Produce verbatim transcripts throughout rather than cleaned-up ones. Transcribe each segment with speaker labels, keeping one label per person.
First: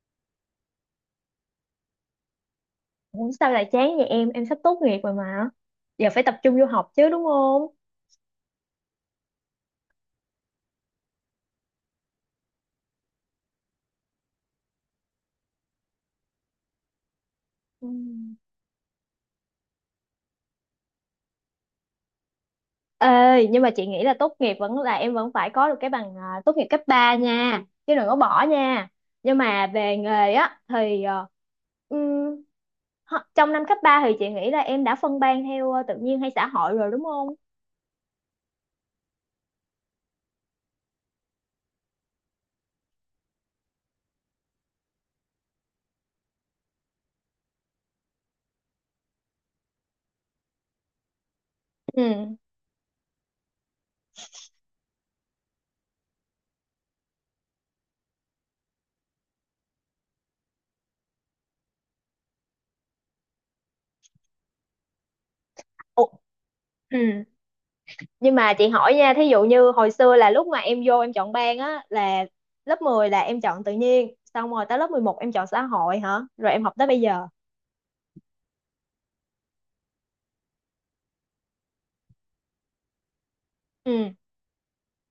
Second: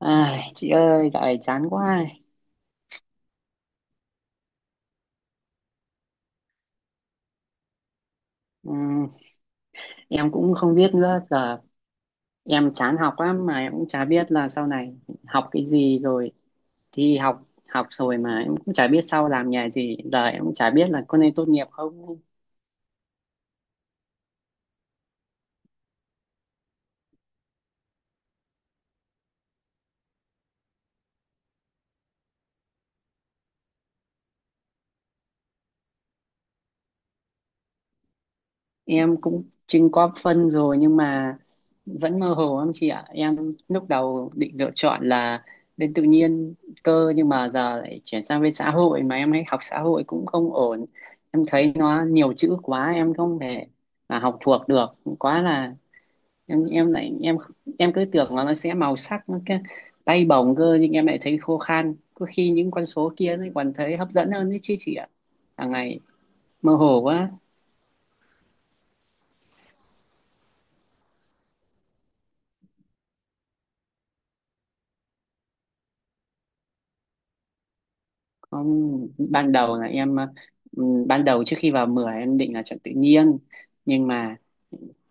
Speaker 1: Ai, chị ơi, dạo này chán quá.
Speaker 2: Ủa, sao lại chán vậy em? Em sắp tốt nghiệp rồi mà. Giờ phải tập trung vô học chứ đúng không?
Speaker 1: Ừm, em cũng không biết nữa. Giờ em chán học lắm mà em cũng chả biết là sau này học cái gì, rồi thi học học
Speaker 2: Ừ.
Speaker 1: rồi mà em cũng chả biết sau làm nghề gì. Giờ em cũng chả biết là có nên tốt nghiệp không.
Speaker 2: Ê, nhưng mà chị nghĩ là tốt nghiệp vẫn là em vẫn phải có được cái bằng à, tốt nghiệp cấp ba nha. Chứ đừng có bỏ nha. Nhưng mà về nghề á thì ờ, ừm, ho- trong năm cấp ba thì chị nghĩ là em đã phân ban theo ờ, tự nhiên hay xã hội rồi đúng không?
Speaker 1: Em cũng chưng có phân rồi nhưng mà vẫn mơ hồ lắm chị ạ. Em lúc đầu định lựa chọn là bên tự nhiên cơ, nhưng mà giờ lại chuyển sang bên xã hội, mà em ấy học xã hội cũng không ổn. Em thấy nó nhiều
Speaker 2: Ừ.
Speaker 1: chữ quá, em không thể mà học thuộc được. Quá là em em lại em em cứ tưởng là nó sẽ màu sắc, nó cái bay bổng cơ, nhưng em lại thấy khô khan, có khi những con số kia nó còn thấy hấp dẫn hơn đấy chứ chị ạ. Hàng ngày
Speaker 2: Ủa.
Speaker 1: mơ
Speaker 2: Ừ.
Speaker 1: hồ quá.
Speaker 2: Nhưng mà chị hỏi nha, thí dụ như hồi xưa là lúc mà em vô em chọn ban á là lớp mười là em chọn tự nhiên xong rồi tới lớp mười một em chọn xã hội hả rồi em học tới bây giờ.
Speaker 1: Không, ban đầu là em ờ, ừ, ban đầu trước khi vào mười, em định là chọn tự nhiên, nhưng
Speaker 2: Ừ.
Speaker 1: mà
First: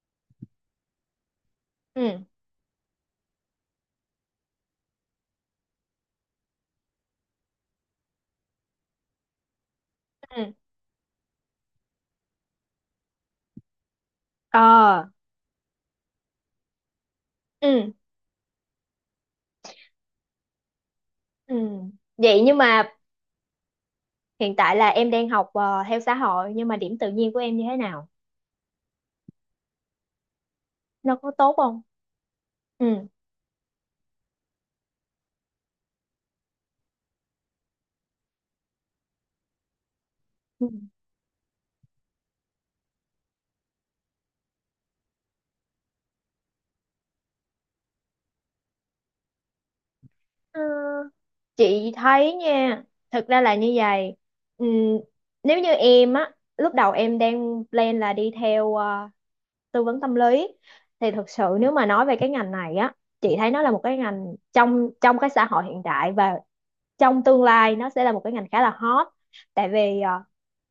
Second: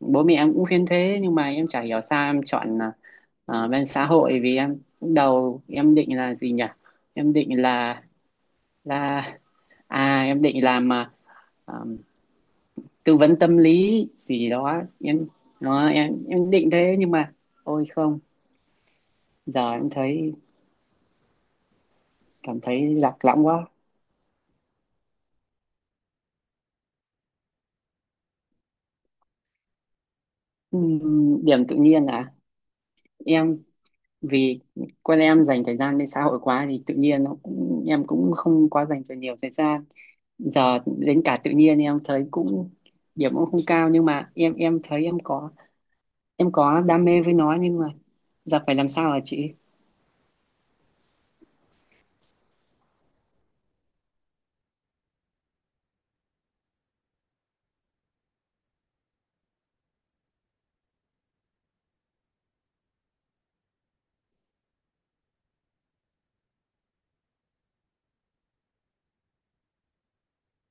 Speaker 1: bố mẹ em cũng khuyên thế, nhưng mà em chả hiểu
Speaker 2: Ừ.
Speaker 1: sao em chọn ờ, ờ, bên xã hội. Vì em lúc đầu em định là gì nhỉ, em định là là, à em
Speaker 2: Ừ.
Speaker 1: định làm ờ, ờm, tư vấn tâm lý gì đó.
Speaker 2: Ờ.
Speaker 1: Em nó em em định thế, nhưng mà, ôi
Speaker 2: Ừ.
Speaker 1: không, giờ em thấy
Speaker 2: Ừ. Vậy nhưng
Speaker 1: cảm
Speaker 2: mà
Speaker 1: thấy lạc lõng quá.
Speaker 2: hiện tại là em đang học ờ, theo xã hội nhưng mà điểm tự nhiên của em như thế nào, nó có
Speaker 1: Ừm,
Speaker 2: tốt
Speaker 1: điểm tự
Speaker 2: không?
Speaker 1: nhiên à?
Speaker 2: Ừ.
Speaker 1: Em, vì con em dành thời gian lên xã hội quá thì tự nhiên nó cũng, em cũng không quá dành cho nhiều thời gian.
Speaker 2: Ừ.
Speaker 1: Giờ đến cả tự nhiên em thấy cũng, điểm cũng không cao, nhưng mà em em thấy em có em có đam mê với nó, nhưng mà giờ phải làm sao hả chị?
Speaker 2: Ờ, chị thấy nha, thực ra là như vậy. ừ, Nếu như em á, lúc đầu em đang plan là đi theo ờ, tư vấn tâm lý thì thực sự nếu mà nói về cái ngành này á, chị thấy nó là một cái ngành trong trong cái xã hội hiện đại, và trong tương lai nó sẽ là một cái ngành khá là hot. Tại vì ờ,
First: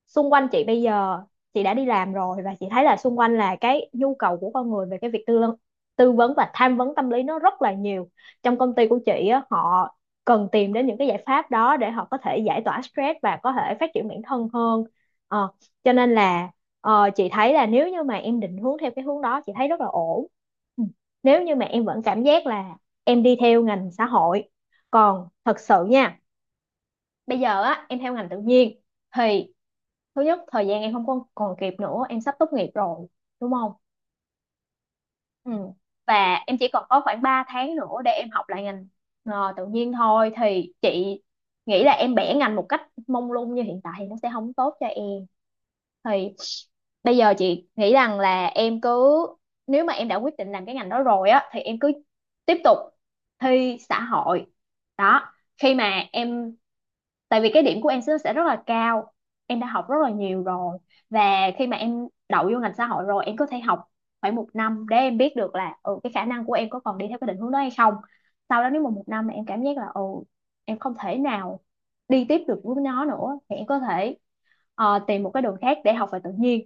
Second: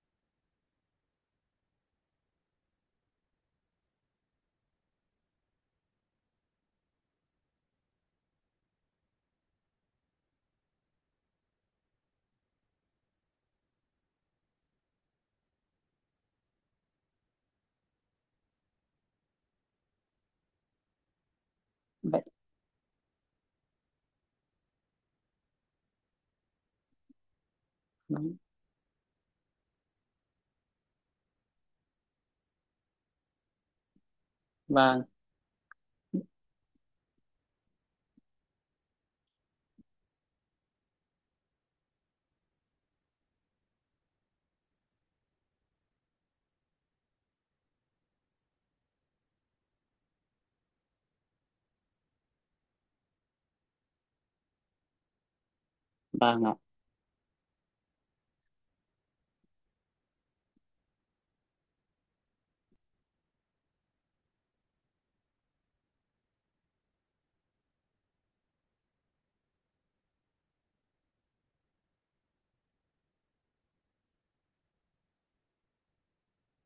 Speaker 2: xung quanh chị bây giờ chị đã đi làm rồi và chị thấy là xung quanh là cái nhu cầu của con người về cái việc tư vấn, tư vấn và tham vấn tâm lý nó rất là nhiều. Trong công ty của chị á, họ cần tìm đến những cái giải pháp đó để họ có thể giải tỏa stress và có thể phát triển bản thân hơn. Ờ, cho nên là ờ, chị thấy là nếu như mà em định hướng theo cái hướng đó chị thấy rất là ổn. Ừ. Nếu như mà em vẫn cảm
Speaker 1: Vậy.
Speaker 2: giác là em đi theo ngành xã hội, còn thật sự nha, bây giờ á em theo ngành
Speaker 1: Vâng.
Speaker 2: tự nhiên thì thứ nhất thời gian em không còn còn kịp nữa, em sắp tốt nghiệp rồi đúng không?
Speaker 1: Vâng.
Speaker 2: Ừ. Và em chỉ còn có khoảng ba tháng nữa để em học lại ngành ờ, tự nhiên thôi, thì chị nghĩ là em bẻ ngành một cách mông lung như hiện tại thì nó sẽ không tốt cho em. Thì bây giờ chị nghĩ rằng là em cứ, nếu mà em đã quyết định làm cái ngành đó rồi á thì em cứ tiếp tục thi xã hội đó. Khi mà
Speaker 1: Vâng ạ.
Speaker 2: em, tại vì cái điểm của em sẽ sẽ rất là cao, em đã học rất là nhiều rồi. Và khi mà em đậu vô ngành xã hội rồi em có thể học khoảng một năm để em biết được là ừ, cái khả năng của em có còn đi theo cái định hướng đó hay không. Sau đó nếu mà một năm mà em cảm giác là ừ, em không thể nào đi tiếp được với nó nữa thì em có thể ờ, tìm một cái đường khác để học về tự nhiên.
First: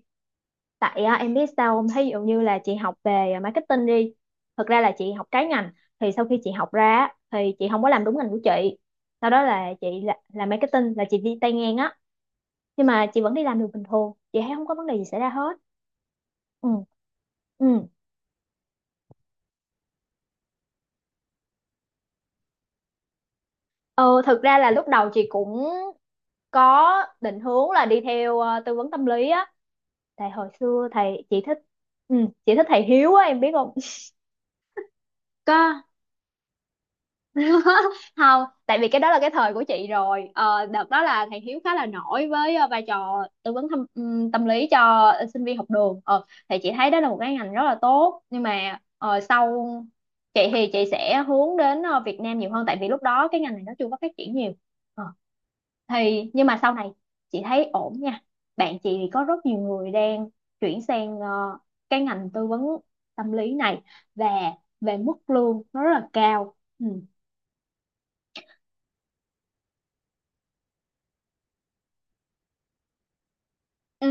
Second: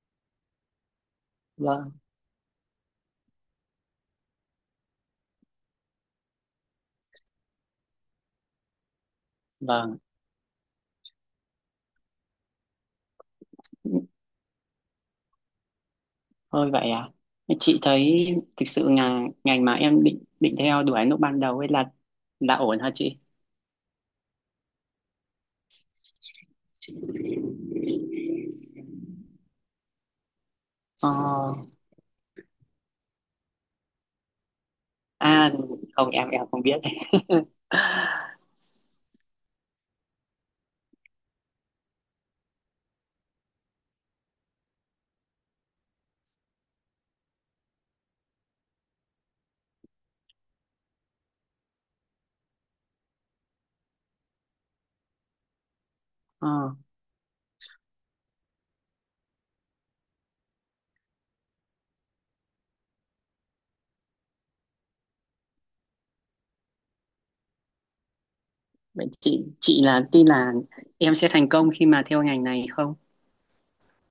Speaker 2: Tại à, em biết sao không,
Speaker 1: Vâng.
Speaker 2: thí dụ như là chị học về à, marketing đi, thực ra là chị học trái ngành, thì sau khi chị học ra á, thì chị không có làm đúng ngành của chị. Sau đó là chị
Speaker 1: Vâng.
Speaker 2: là, làm marketing là chị đi tay ngang á, nhưng mà chị vẫn đi làm được bình thường, chị thấy không có vấn đề gì xảy ra hết. Ừ.
Speaker 1: Thôi vậy à? Chị
Speaker 2: Ừ.
Speaker 1: thấy, thực sự là ngành mà em định định theo đuổi lúc ban đầu ấy là là ổn hả chị?
Speaker 2: ờ, Thực ra là lúc đầu chị cũng có định hướng là đi theo à, tư vấn tâm lý á. Tại hồi xưa
Speaker 1: Ờ,
Speaker 2: thầy chị thích, ừ, chị thích thầy Hiếu á, em biết không?
Speaker 1: à,
Speaker 2: Có.
Speaker 1: không, em em không biết.
Speaker 2: Không, tại vì cái đó là cái thời của chị rồi, ờ, đợt đó là thầy Hiếu khá là nổi với ờ, vai trò tư vấn thăm, ừm, tâm lý cho sinh viên học đường. ờ, thì chị thấy đó là một cái ngành rất là tốt, nhưng mà ờ, sau chị thì chị sẽ hướng đến ờ, Việt Nam nhiều hơn, tại vì lúc đó cái ngành này nó chưa có phát triển nhiều. Ờ, thì nhưng
Speaker 1: Ờ,
Speaker 2: mà sau này chị thấy ổn nha. Bạn chị thì có rất nhiều người đang chuyển sang ờ, cái ngành tư vấn tâm lý này, và về mức lương nó rất là cao. Ừ.
Speaker 1: vậy chị chị là tin là em sẽ thành công khi mà theo ngành này không?
Speaker 2: Ừ,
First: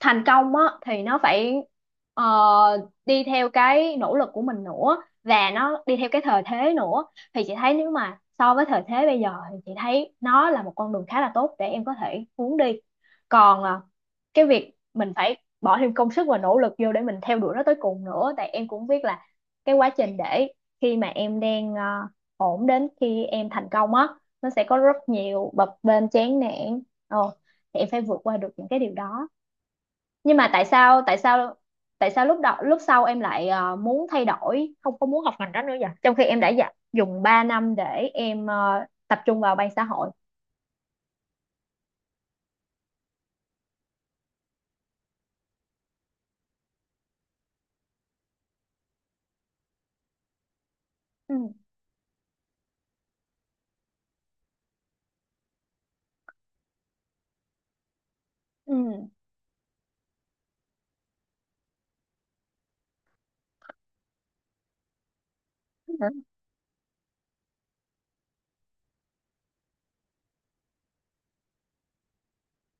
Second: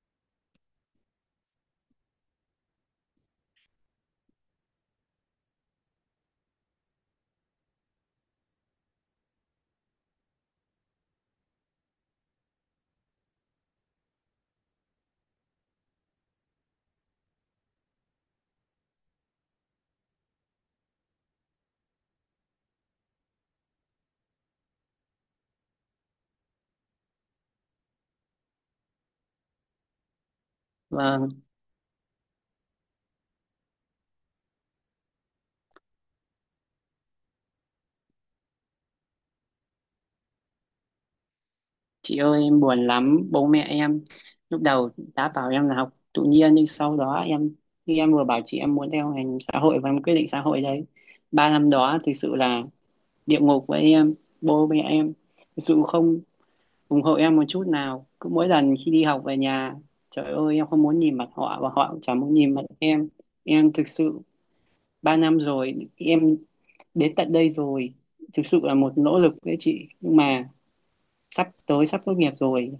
Speaker 2: thành công á thì nó phải ờ, đi theo cái nỗ lực của mình nữa, và nó đi theo cái thời thế nữa. Thì chị thấy nếu mà so với thời thế bây giờ thì chị thấy nó là một con đường khá là tốt để em có thể hướng đi. Còn à, cái việc mình phải bỏ thêm công sức và nỗ lực vô để mình theo đuổi nó tới cùng nữa, tại em cũng biết là cái quá trình để khi mà em đang à, ổn đến khi em thành công á, nó sẽ có rất nhiều bập bênh chán nản. Ờ, thì em phải vượt qua được những cái điều đó. Nhưng mà tại sao tại
Speaker 1: Vâng,
Speaker 2: sao tại sao lúc đó lúc sau em lại ờ, muốn thay đổi không có muốn học ngành đó nữa vậy, trong khi em đã dạ, dùng ba năm để em ờ, tập trung vào ban xã hội.
Speaker 1: chị ơi em buồn lắm, bố mẹ em lúc đầu đã bảo em là học tự nhiên, nhưng sau đó em khi em vừa bảo chị em muốn theo ngành xã hội và em quyết định xã hội đấy.
Speaker 2: Ừ.
Speaker 1: Ba năm đó thực sự là địa ngục với em, bố mẹ em thực sự không ủng hộ em một chút nào. Cứ mỗi lần khi đi
Speaker 2: Ừ.
Speaker 1: học về nhà, trời ơi, em không muốn nhìn mặt họ và họ cũng chẳng muốn nhìn mặt em. Em thực sự, ba năm rồi
Speaker 2: Ừ.
Speaker 1: em, đến tận đây rồi thực sự là một nỗ lực đấy chị, nhưng mà sắp tới sắp tốt nghiệp rồi.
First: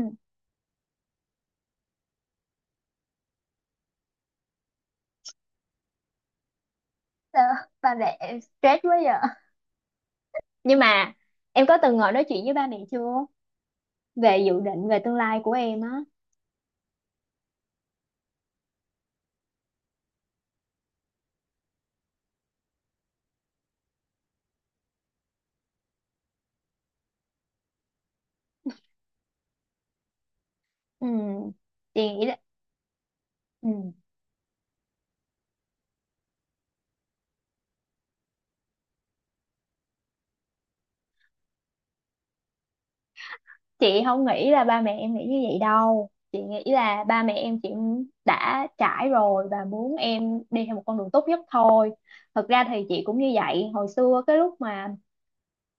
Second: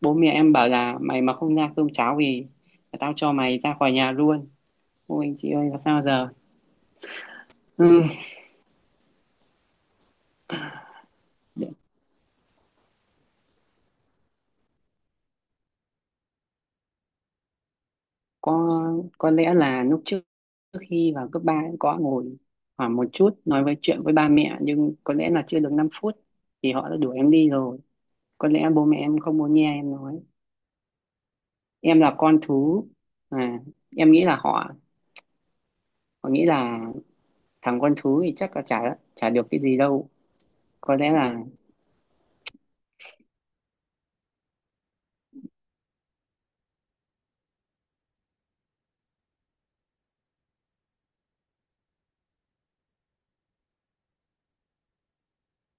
Speaker 1: Bố mẹ em bảo là mày mà không ra cơm cháo thì tao cho mày ra khỏi nhà luôn. Ôi chị ơi là sao giờ?
Speaker 2: Sao ba mẹ em stress quá vậy? Nhưng mà em
Speaker 1: Ừ.
Speaker 2: có từng ngồi nói chuyện với ba mẹ chưa về dự định về tương lai của em á?
Speaker 1: có có lẽ là lúc trước, trước khi vào cấp ba, em có ngồi khoảng một chút nói với chuyện với ba mẹ, nhưng có lẽ là chưa được năm phút thì họ đã đuổi em đi rồi. Có lẽ bố mẹ em không muốn nghe em nói.
Speaker 2: Ừ.
Speaker 1: Em
Speaker 2: Chị
Speaker 1: là
Speaker 2: nghĩ là
Speaker 1: con thú. À,
Speaker 2: ừ
Speaker 1: em nghĩ là họ họ nghĩ là thằng con thú thì chắc là chả chả được cái gì đâu. Có lẽ là
Speaker 2: chị không nghĩ là ba mẹ em nghĩ như vậy đâu, chị nghĩ là ba mẹ em, chị đã trải rồi và muốn em đi theo một con đường tốt nhất thôi. Thật ra thì chị cũng như vậy hồi xưa, cái lúc mà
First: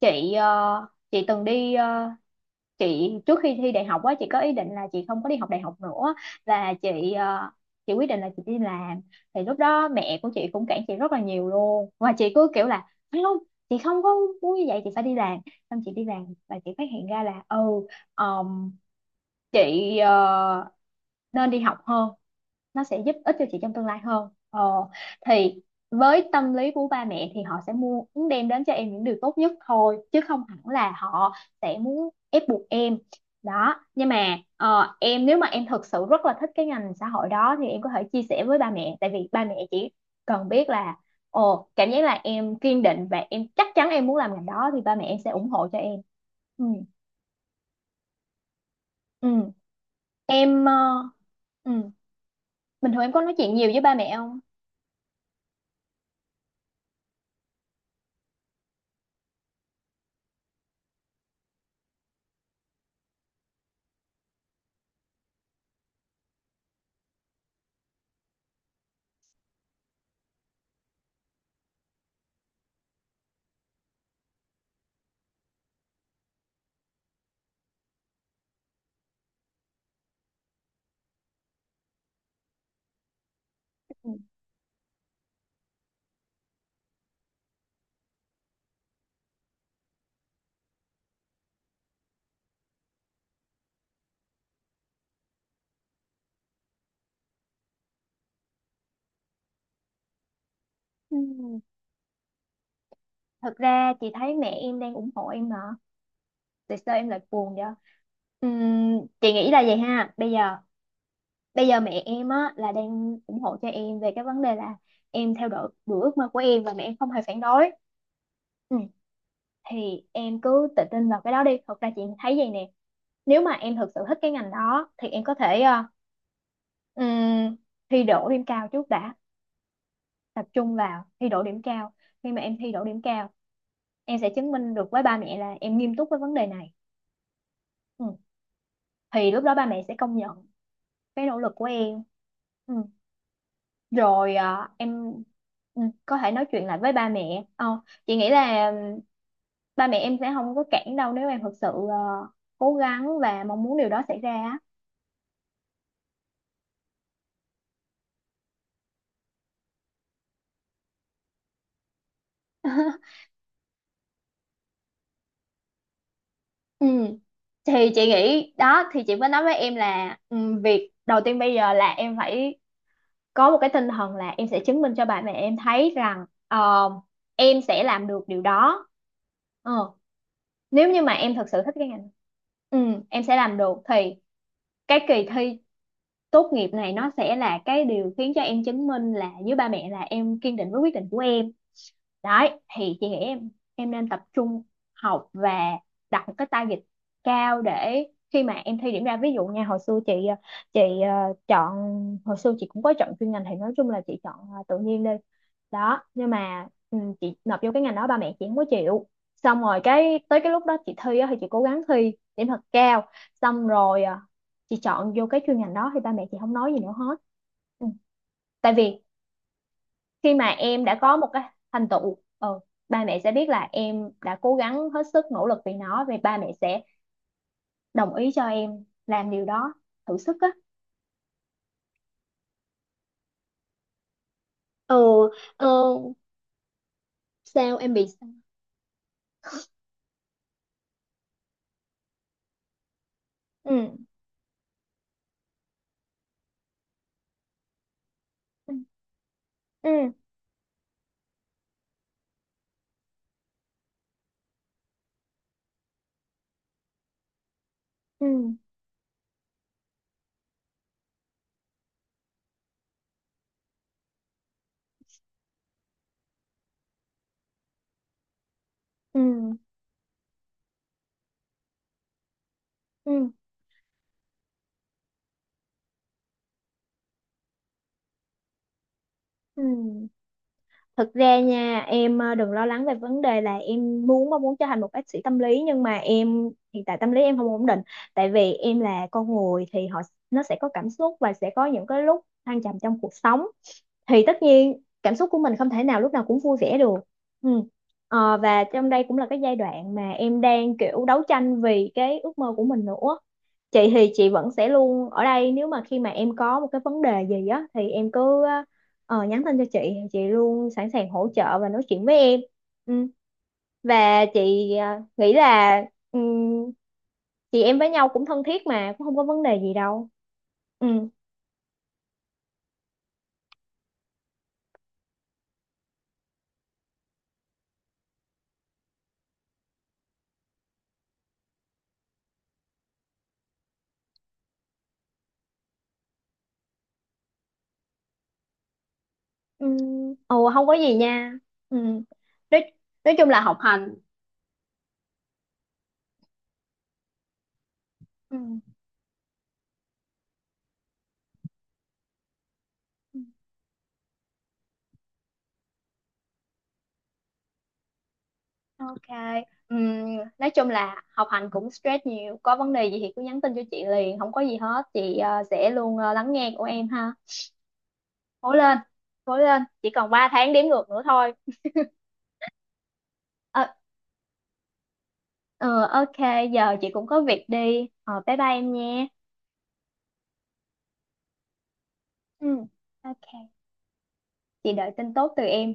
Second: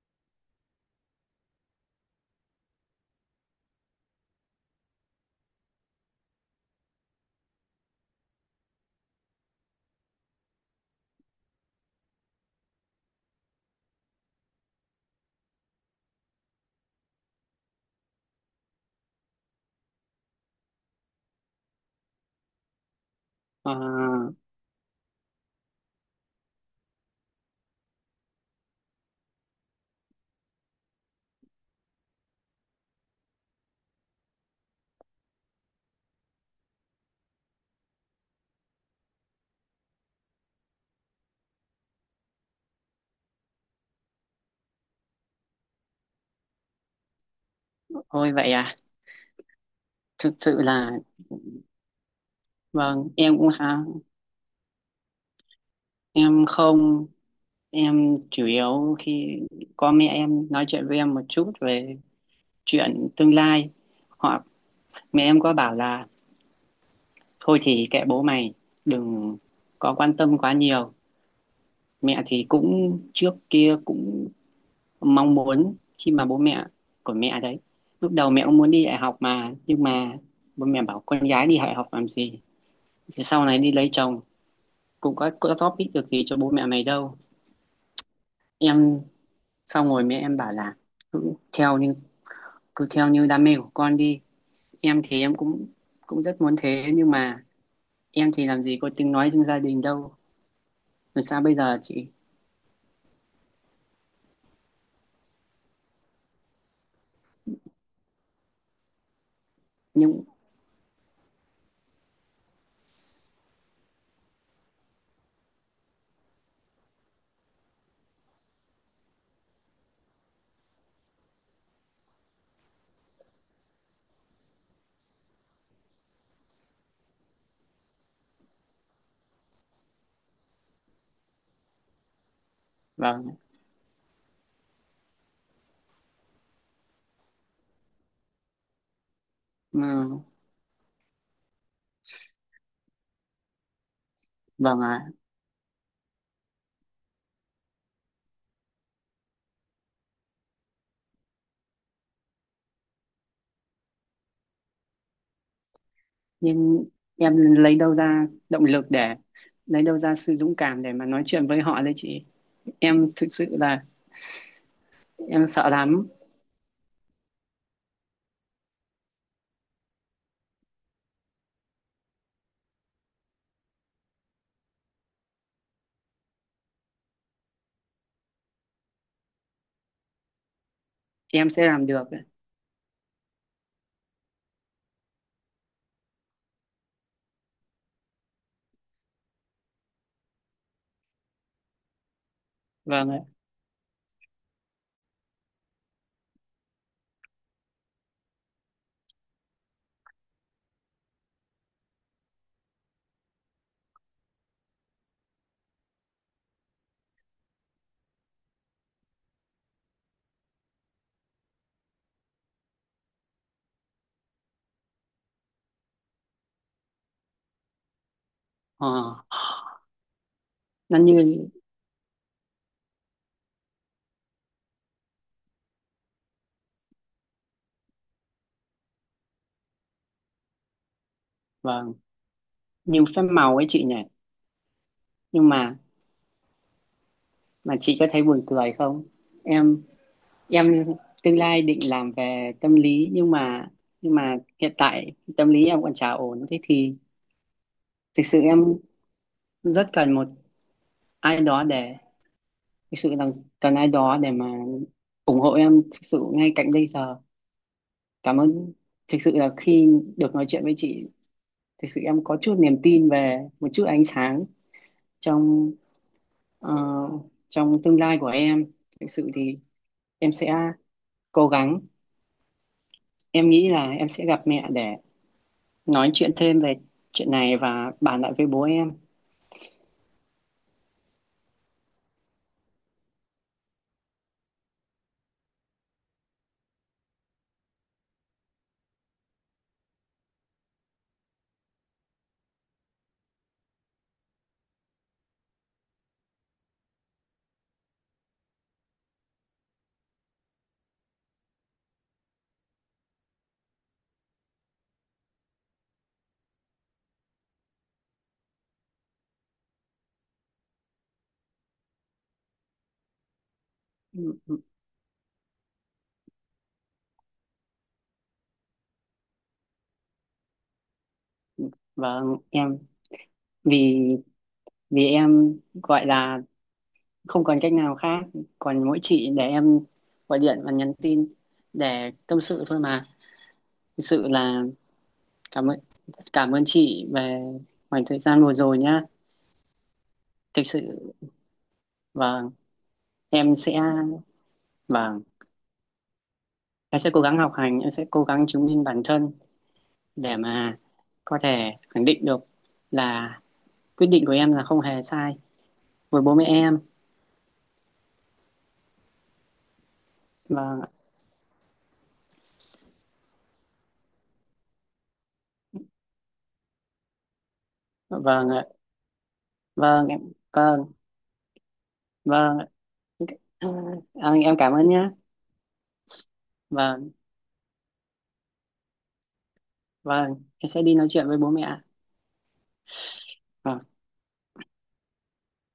Speaker 2: chị ờ, chị từng đi ờ, chị trước khi thi đại học á, chị có ý định là chị không có đi học đại học nữa, là chị ờ, chị quyết định là chị đi làm. Thì lúc đó mẹ của chị cũng cản chị rất là nhiều luôn, và chị cứ kiểu là không, chị không có muốn như vậy, chị phải đi làm. Xong chị đi làm và chị phát hiện ra là ừ, chị ờ, nên đi học hơn, nó sẽ giúp ích cho chị
Speaker 1: ờ,
Speaker 2: trong tương lai hơn. ờ, thì với tâm lý của ba mẹ thì họ sẽ muốn đem đến cho em những điều tốt nhất thôi, chứ không hẳn là họ sẽ muốn ép buộc em đó. Nhưng mà ờ, em, nếu mà em thực sự rất là thích cái ngành xã hội đó thì em có thể chia sẻ với ba mẹ, tại vì ba mẹ chỉ cần biết là, ồ cảm giác là em kiên định và em chắc chắn em muốn làm ngành đó thì ba mẹ em sẽ ủng hộ cho em. Ừ.
Speaker 1: thôi vậy à.
Speaker 2: Ừ.
Speaker 1: Thực sự
Speaker 2: em ờ,
Speaker 1: là
Speaker 2: ừ bình thường
Speaker 1: vâng,
Speaker 2: em có nói
Speaker 1: em cũng
Speaker 2: chuyện nhiều với
Speaker 1: ha.
Speaker 2: ba mẹ không?
Speaker 1: Em không, em chủ yếu khi có mẹ em nói chuyện với em một chút về chuyện tương lai, hoặc mẹ em có bảo là thôi thì kệ bố mày, đừng có quan tâm quá nhiều. Mẹ thì cũng trước kia cũng mong muốn khi mà bố mẹ của mẹ đấy, lúc đầu mẹ cũng muốn đi đại học mà, nhưng mà bố mẹ bảo con gái đi đại học làm gì, thì sau này đi lấy
Speaker 2: Ừ.
Speaker 1: chồng cũng có có giúp ích được gì cho bố mẹ mày đâu. Em, xong rồi mẹ em bảo là cứ theo như cứ theo như đam mê của con đi. Em thì em cũng cũng rất muốn thế, nhưng mà em thì làm gì có tiếng nói trong gia đình đâu.
Speaker 2: Ừ.
Speaker 1: Làm sao bây giờ chị?
Speaker 2: Thật ra chị thấy mẹ em đang ủng hộ em mà. Tại sao em lại buồn vậy? Ừm, chị nghĩ là vậy ha.
Speaker 1: Nhưng.
Speaker 2: Bây giờ bây giờ mẹ em á là đang ủng hộ cho em về cái vấn đề là em theo đuổi, đuổi ước mơ của em và mẹ em không hề phản đối. Ừ. Thì em cứ tự tin vào cái đó đi, thật ra chị thấy vậy nè. Nếu mà em thực sự thích cái ngành đó thì em có thể ờ, ừm, thi đỗ điểm cao trước đã. Tập trung vào thi đỗ điểm cao. Khi mà em thi đỗ điểm cao
Speaker 1: Vâng.
Speaker 2: em sẽ chứng minh được với ba mẹ là em nghiêm túc với vấn đề này. Ừ. Thì lúc đó ba mẹ sẽ công
Speaker 1: Ừ,
Speaker 2: nhận cái nỗ lực của em. Ừ. Rồi à,
Speaker 1: vâng ạ.
Speaker 2: em ừ, có thể nói chuyện lại với ba mẹ. Ờ, chị nghĩ là ừm, ba mẹ em sẽ không có cản đâu nếu em thực sự ờ, cố gắng và mong muốn điều đó xảy ra á.
Speaker 1: Nhưng em lấy đâu ra động lực để, lấy đâu ra sự dũng cảm để mà nói chuyện với họ đấy chị? Em thực sự là em sợ lắm.
Speaker 2: Ừ. Thì chị nghĩ đó, thì chị mới nói với em là ừ, việc đầu tiên bây giờ là em phải có một cái tinh thần là em sẽ chứng minh cho bà mẹ em thấy rằng ờ, em sẽ làm được điều đó. ờ, Nếu như mà em thật
Speaker 1: Em
Speaker 2: sự
Speaker 1: sẽ
Speaker 2: thích
Speaker 1: làm
Speaker 2: cái
Speaker 1: được.
Speaker 2: ngành, ừ, em sẽ làm được thì cái kỳ thi tốt nghiệp này nó sẽ là cái điều khiến cho em chứng minh là với ba mẹ là em kiên định với quyết định của em. Đấy thì chị
Speaker 1: Vâng
Speaker 2: nghĩ
Speaker 1: ạ.
Speaker 2: em em nên tập trung học, và đặt một cái target cao để khi mà em thi điểm ra, ví dụ nha, hồi xưa chị ờ, chị ờ, chọn, hồi xưa chị cũng có chọn chuyên ngành thì nói chung là chị chọn ờ, tự nhiên đi. Đó nhưng mà ừ, chị nộp vô cái ngành đó ba mẹ chị không có chịu, xong rồi cái tới cái lúc đó chị thi á, thì chị cố gắng thi điểm thật cao. Xong rồi ờ, chị chọn vô cái chuyên ngành đó thì ba mẹ chị không nói gì nữa hết. Ừ. Tại vì
Speaker 1: ờ,
Speaker 2: khi mà em đã
Speaker 1: nó
Speaker 2: có một cái
Speaker 1: như,
Speaker 2: thành tựu, ờ, ba mẹ sẽ biết là em đã cố gắng hết sức nỗ lực vì nó, vì ba mẹ sẽ đồng ý cho em làm điều đó, thử sức á.
Speaker 1: vâng, như phép màu ấy chị nhỉ.
Speaker 2: Ờ.
Speaker 1: Nhưng
Speaker 2: Ờ.
Speaker 1: mà mà
Speaker 2: Sao em
Speaker 1: chị
Speaker 2: bị
Speaker 1: có thấy
Speaker 2: sao?
Speaker 1: buồn cười không? Em em, tương lai định làm về tâm lý, nhưng mà
Speaker 2: Ừ.
Speaker 1: nhưng mà hiện tại tâm lý em còn chả ổn. Thế thì thực sự em
Speaker 2: Ừ.
Speaker 1: rất cần một ai đó để, thực sự là cần ai đó để mà ủng hộ em, thực sự ngay cạnh bây giờ.
Speaker 2: Ừ.
Speaker 1: Cảm ơn. Thực sự là khi được nói chuyện với chị, thực sự em có chút niềm tin về một chút ánh sáng trong ờ, trong tương lai của em. Thực
Speaker 2: Ừ.
Speaker 1: sự
Speaker 2: Ừ.
Speaker 1: thì em sẽ cố gắng.
Speaker 2: Ừ.
Speaker 1: Em nghĩ là em sẽ gặp mẹ để nói chuyện thêm về chuyện này và bàn lại với bố em.
Speaker 2: Ừ. Thực ra nha em, ờ, đừng lo lắng về vấn đề là em muốn mong muốn trở thành một bác sĩ tâm lý nhưng mà em hiện tại tâm lý em không ổn định. Tại vì em là con người thì họ, nó sẽ có cảm xúc và sẽ có những cái lúc thăng trầm trong cuộc sống, thì tất nhiên cảm xúc của mình không thể nào lúc nào cũng vui vẻ được. Ừ. Ờ, và trong đây cũng là cái giai đoạn mà em đang kiểu đấu tranh vì cái ước mơ của mình nữa. Chị thì chị vẫn sẽ luôn ở đây, nếu mà khi mà em có một cái vấn đề gì á thì em cứ ờ, nhắn tin cho chị, thì chị luôn sẵn sàng hỗ trợ và nói chuyện với em. Ừ. Và chị ờ, nghĩ là ừm, chị em với nhau cũng thân thiết mà cũng không có vấn đề gì đâu. Ừ.
Speaker 1: Và em, vì vì em gọi là không còn cách nào khác, còn mỗi chị để em gọi điện và nhắn tin để tâm sự thôi mà. Thực sự là cảm ơn cảm ơn chị về khoảng thời gian vừa rồi nhá.
Speaker 2: Ừ. Ồ
Speaker 1: Thực
Speaker 2: không có gì
Speaker 1: sự
Speaker 2: nha. Ừ.
Speaker 1: và
Speaker 2: Nói, nói chung là
Speaker 1: em
Speaker 2: học
Speaker 1: sẽ
Speaker 2: hành.
Speaker 1: và em sẽ cố gắng học hành, em sẽ cố
Speaker 2: Ừ.
Speaker 1: gắng chứng minh bản thân để mà có thể khẳng định được là quyết định của em là không hề sai với bố mẹ em.
Speaker 2: Ok. Ừ. Nói chung
Speaker 1: Vâng,
Speaker 2: là học hành cũng stress nhiều. Có vấn đề gì thì cứ nhắn tin cho chị liền. Không có gì hết. Chị ờ, sẽ luôn ờ, lắng nghe của em ha.
Speaker 1: vâng
Speaker 2: Cố
Speaker 1: ạ.
Speaker 2: lên. Cố lên. Chỉ
Speaker 1: Vâng,
Speaker 2: còn
Speaker 1: em.
Speaker 2: ba tháng đếm ngược
Speaker 1: Vâng.
Speaker 2: nữa thôi.
Speaker 1: Vâng.
Speaker 2: Ờ,
Speaker 1: À, em cảm ơn nhá.
Speaker 2: ờ, ok. Giờ chị cũng
Speaker 1: Vâng.
Speaker 2: có việc đi. Ờ, Bye bye em nha.
Speaker 1: Vâng, em sẽ đi nói chuyện với bố mẹ.
Speaker 2: Ừ. Ok.
Speaker 1: Vâng.
Speaker 2: Chị đợi tin tốt từ em.